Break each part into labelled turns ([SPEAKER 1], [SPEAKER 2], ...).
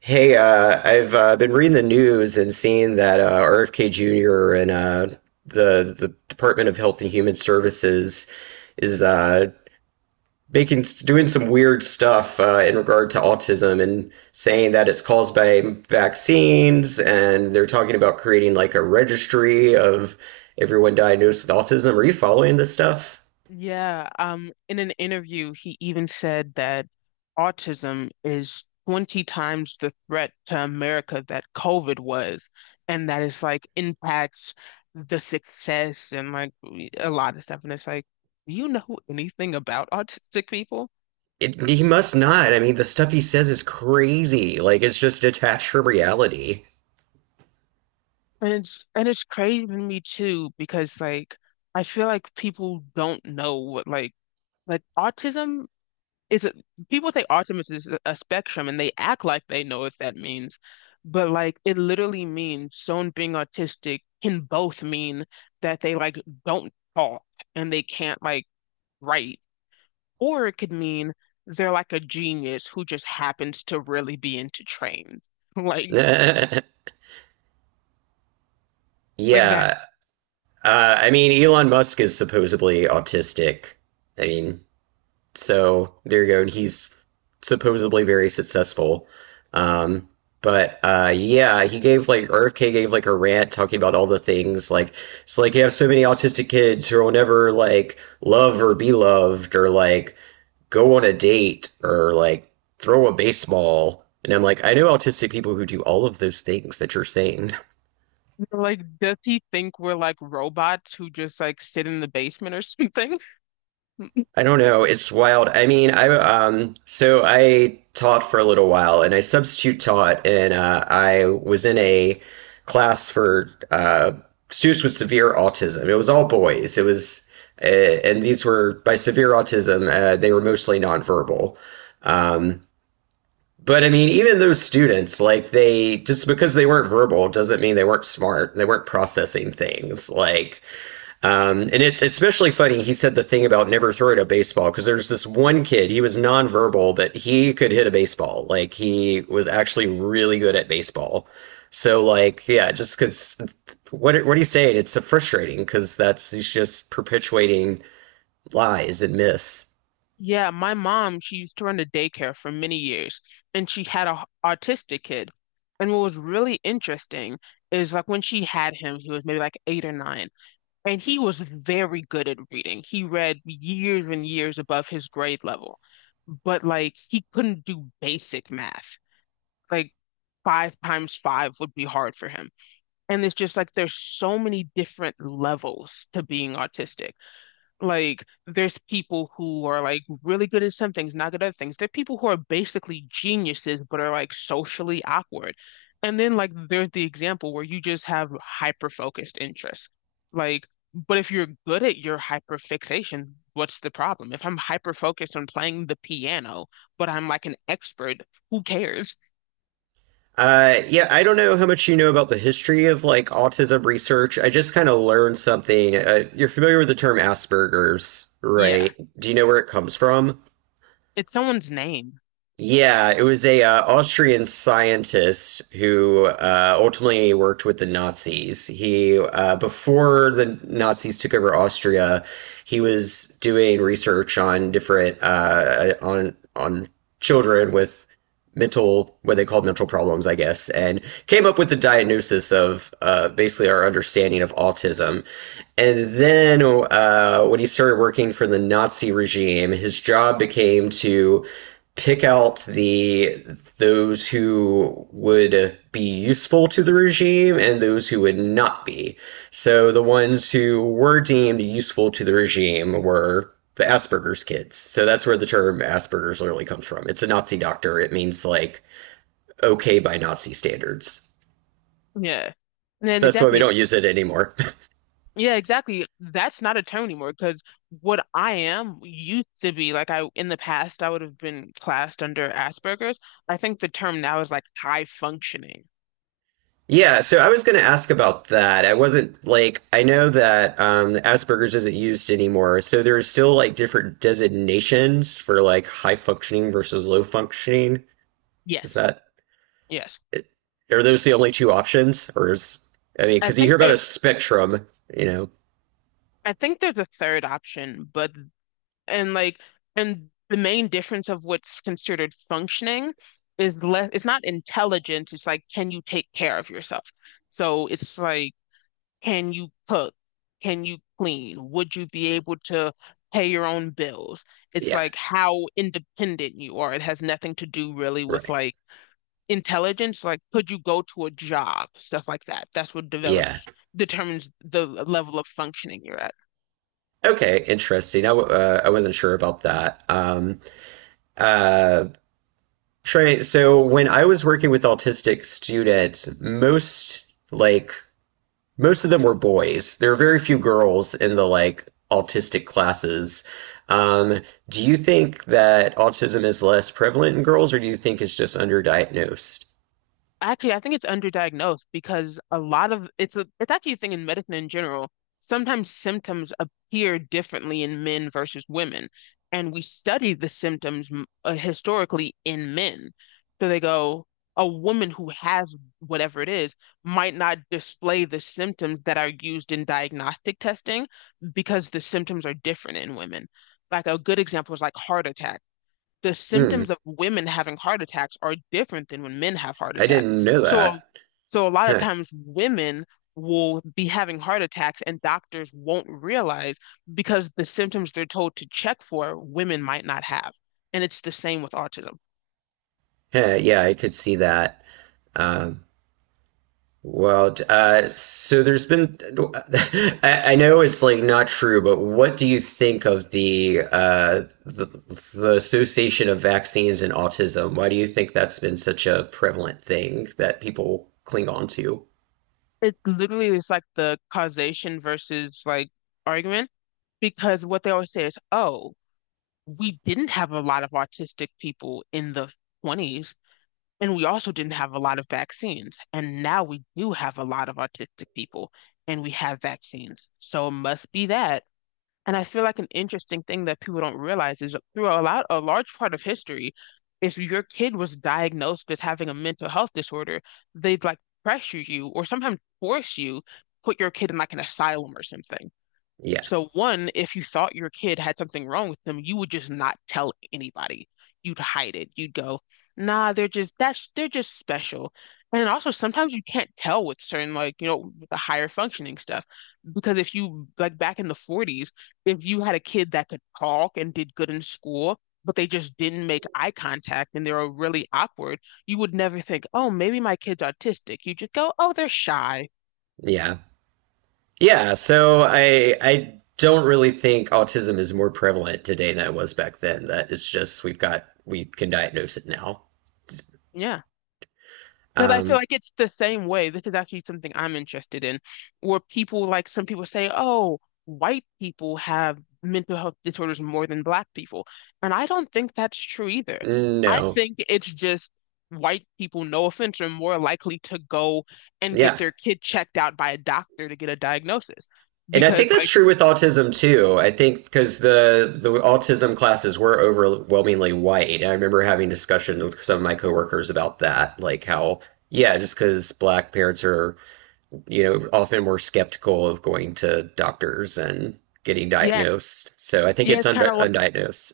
[SPEAKER 1] Hey, I've been reading the news and seeing that RFK Jr. and the Department of Health and Human Services is making doing some weird stuff in regard to autism and saying that it's caused by vaccines, and they're talking about creating like a registry of everyone diagnosed with autism. Are you following this stuff?
[SPEAKER 2] Yeah, in an interview, he even said that autism is 20 times the threat to America that COVID was, and that it's like impacts the success and like a lot of stuff. And it's like, do you know anything about autistic people?
[SPEAKER 1] He must not. I mean, the stuff he says is crazy. Like it's just detached from reality.
[SPEAKER 2] And it's crazy to me too, because like I feel like people don't know what like it's a, people think autism is a spectrum and they act like they know what that means. But like it literally means someone being autistic can both mean that they like don't talk and they can't like write, or it could mean they're like a genius who just happens to really be into trains. Like like that
[SPEAKER 1] Yeah. I mean, Elon Musk is supposedly autistic. I mean, so there you go. And he's supposedly very successful. Um, but Yeah, he gave like RFK gave like a rant talking about all the things like it's like you have so many autistic kids who will never like love or be loved or like go on a date or like throw a baseball. And I'm like, I know autistic people who do all of those things that you're saying.
[SPEAKER 2] like does he think we're like robots who just like sit in the basement or something?
[SPEAKER 1] I don't know. It's wild. I mean, I so I taught for a little while and I substitute taught and I was in a class for students with severe autism. It was all boys. It was and These were by severe autism, they were mostly nonverbal. Um, but I mean, even those students, like they just because they weren't verbal doesn't mean they weren't smart. They weren't processing things. And it's especially funny. He said the thing about never throwing a baseball because there's this one kid. He was nonverbal, but he could hit a baseball. Like he was actually really good at baseball. So like, yeah, just because what he's saying, it's so frustrating because that's he's just perpetuating lies and myths.
[SPEAKER 2] Yeah, my mom, she used to run a daycare for many years, and she had a autistic kid. And what was really interesting is like when she had him, he was maybe like 8 or 9, and he was very good at reading. He read years and years above his grade level, but like he couldn't do basic math. Like five times five would be hard for him. And it's just like there's so many different levels to being autistic. Like, there's people who are like really good at some things, not good at other things. There are people who are basically geniuses, but are like socially awkward. And then, like, there's the example where you just have hyper focused interests. Like, but if you're good at your hyper fixation, what's the problem? If I'm hyper focused on playing the piano, but I'm like an expert, who cares?
[SPEAKER 1] Yeah, I don't know how much you know about the history of like autism research. I just kind of learned something. You're familiar with the term Asperger's,
[SPEAKER 2] Yeah,
[SPEAKER 1] right? Do you know where it comes from?
[SPEAKER 2] it's someone's name.
[SPEAKER 1] Yeah, it was a Austrian scientist who ultimately worked with the Nazis. He Before the Nazis took over Austria, he was doing research on different on children with mental what they called mental problems, I guess, and came up with the diagnosis of basically our understanding of autism. And then when he started working for the Nazi regime, his job became to pick out the those who would be useful to the regime and those who would not be. So the ones who were deemed useful to the regime were the Asperger's kids. So that's where the term Asperger's literally comes from. It's a Nazi doctor. It means like okay by Nazi standards.
[SPEAKER 2] Yeah. And then
[SPEAKER 1] So that's why
[SPEAKER 2] exactly,
[SPEAKER 1] we
[SPEAKER 2] it's
[SPEAKER 1] don't use it anymore.
[SPEAKER 2] Yeah, exactly. That's not a term anymore because what I am used to be like, I, in the past, I would have been classed under Asperger's. I think the term now is like high functioning.
[SPEAKER 1] Yeah, so I was going to ask about that. I wasn't like I know that Asperger's isn't used anymore, so there's still like different designations for like high functioning versus low functioning. Is
[SPEAKER 2] Yes.
[SPEAKER 1] that
[SPEAKER 2] Yes.
[SPEAKER 1] are those the only two options, or is I mean,
[SPEAKER 2] I
[SPEAKER 1] because you
[SPEAKER 2] think
[SPEAKER 1] hear about a
[SPEAKER 2] there's
[SPEAKER 1] spectrum, you know?
[SPEAKER 2] I think there's a third option, but and like and the main difference of what's considered functioning is less, it's not intelligence, it's like, can you take care of yourself? So it's like, can you cook? Can you clean? Would you be able to pay your own bills? It's
[SPEAKER 1] Yeah,
[SPEAKER 2] like how independent you are. It has nothing to do really with
[SPEAKER 1] right.
[SPEAKER 2] like intelligence. Like, could you go to a job? Stuff like that. That's what
[SPEAKER 1] Yeah.
[SPEAKER 2] develops, determines the level of functioning you're at.
[SPEAKER 1] Okay, interesting. I wasn't sure about that. Uh, Trey, so when I was working with autistic students, like most of them were boys. There are very few girls in the like autistic classes. Um, do you think that autism is less prevalent in girls, or do you think it's just underdiagnosed?
[SPEAKER 2] Actually, I think it's underdiagnosed because a lot of it's actually a thing in medicine in general. Sometimes symptoms appear differently in men versus women, and we study the symptoms historically in men. So they go, a woman who has whatever it is might not display the symptoms that are used in diagnostic testing because the symptoms are different in women. Like a good example is like heart attack, the
[SPEAKER 1] Hmm,
[SPEAKER 2] symptoms of women having heart attacks are different than when men have heart
[SPEAKER 1] I
[SPEAKER 2] attacks.
[SPEAKER 1] didn't know
[SPEAKER 2] So,
[SPEAKER 1] that.
[SPEAKER 2] a lot of
[SPEAKER 1] Huh.
[SPEAKER 2] times women will be having heart attacks and doctors won't realize because the symptoms they're told to check for, women might not have. And it's the same with autism.
[SPEAKER 1] Huh, yeah, I could see that. Um, Well, so there's been, I know it's like not true, but what do you think of the association of vaccines and autism? Why do you think that's been such a prevalent thing that people cling on to?
[SPEAKER 2] It literally is like the causation versus like argument, because what they always say is, oh, we didn't have a lot of autistic people in the 20s. And we also didn't have a lot of vaccines. And now we do have a lot of autistic people and we have vaccines. So it must be that. And I feel like an interesting thing that people don't realize is through a large part of history, if your kid was diagnosed as having a mental health disorder, they'd like pressure you or sometimes force you put your kid in like an asylum or something.
[SPEAKER 1] Yeah,
[SPEAKER 2] So one, if you thought your kid had something wrong with them, you would just not tell anybody. You'd hide it. You'd go, nah, they're just that's they're just special. And also sometimes you can't tell with certain, like, you know, the higher functioning stuff. Because if you like back in the 40s, if you had a kid that could talk and did good in school, but they just didn't make eye contact and they were really awkward, you would never think, oh, maybe my kid's autistic. You just go, oh, they're shy.
[SPEAKER 1] yeah, yeah. So I don't really think autism is more prevalent today than it was back then. That it's just we can diagnose it now.
[SPEAKER 2] Yeah. Because I feel
[SPEAKER 1] Um,
[SPEAKER 2] like it's the same way. This is actually something I'm interested in, where people like some people say, oh, white people have mental health disorders more than black people. And I don't think that's true either. I
[SPEAKER 1] no,
[SPEAKER 2] think it's just white people, no offense, are more likely to go and get
[SPEAKER 1] yeah.
[SPEAKER 2] their kid checked out by a doctor to get a diagnosis.
[SPEAKER 1] And I think
[SPEAKER 2] Because,
[SPEAKER 1] that's
[SPEAKER 2] like,
[SPEAKER 1] true with autism too. I think because the autism classes were overwhelmingly white. And I remember having discussions with some of my coworkers about that, like how yeah, just because black parents are you know often more skeptical of going to doctors and getting
[SPEAKER 2] yeah,
[SPEAKER 1] diagnosed. So I think
[SPEAKER 2] yeah,
[SPEAKER 1] it's under undiagnosed,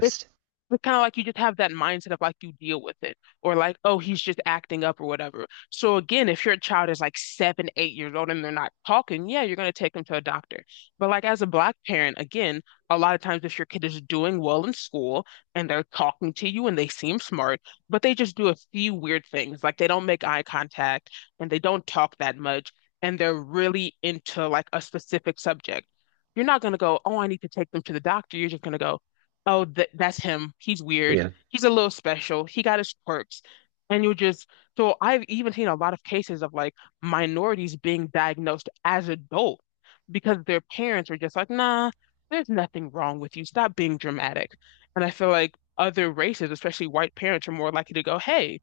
[SPEAKER 2] like, It's kind of like, you just have that mindset of like you deal with it, or like, oh, he's just acting up or whatever. So again, if your child is like 7, 8 years old and they're not talking, yeah, you're gonna take them to a doctor. But like as a black parent, again, a lot of times if your kid is doing well in school and they're talking to you and they seem smart, but they just do a few weird things, like they don't make eye contact and they don't talk that much, and they're really into like a specific subject. You're not gonna go, oh, I need to take them to the doctor. You're just gonna go, oh, th that's him. He's weird.
[SPEAKER 1] Yeah.
[SPEAKER 2] He's a little special. He got his quirks. And you just, so I've even seen a lot of cases of like minorities being diagnosed as adults because their parents were just like, nah, there's nothing wrong with you. Stop being dramatic. And I feel like other races, especially white parents, are more likely to go, hey,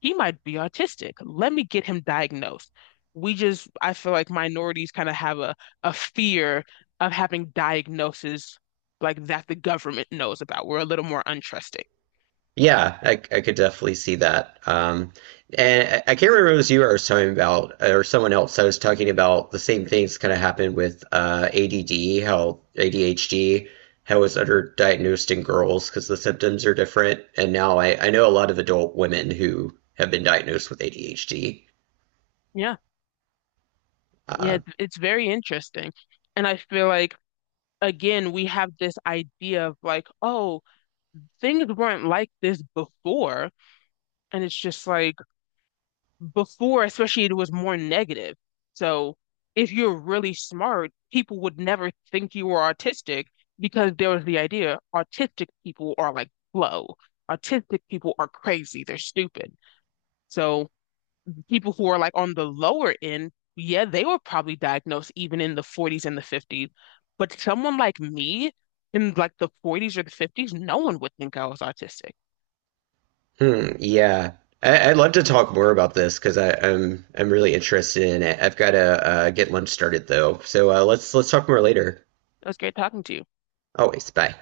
[SPEAKER 2] he might be autistic. Let me get him diagnosed. We just, I feel like minorities kind of have a fear of having diagnoses like that the government knows about. We're a little more untrusting.
[SPEAKER 1] Yeah, I could definitely see that. And I can't remember if it was you I was talking about, or someone else. I was talking about the same things kind of happened with uh, ADD, how ADHD, how it was underdiagnosed in girls because the symptoms are different. And now I know a lot of adult women who have been diagnosed with ADHD.
[SPEAKER 2] Yeah. Yeah.
[SPEAKER 1] Uh,
[SPEAKER 2] It's very interesting. And I feel like, again, we have this idea of like, oh, things weren't like this before. And it's just like, before, especially, it was more negative. So if you're really smart, people would never think you were autistic because there was the idea autistic people are like slow. Autistic people are crazy. They're stupid. So people who are like on the lower end, yeah, they were probably diagnosed even in the 40s and the 50s. But someone like me in like the 40s or the 50s, no one would think I was autistic.
[SPEAKER 1] hmm, yeah. I'd love to talk more about this because I'm really interested in it. I've got to get lunch started though, so let's talk more later.
[SPEAKER 2] It was great talking to you.
[SPEAKER 1] Always, bye.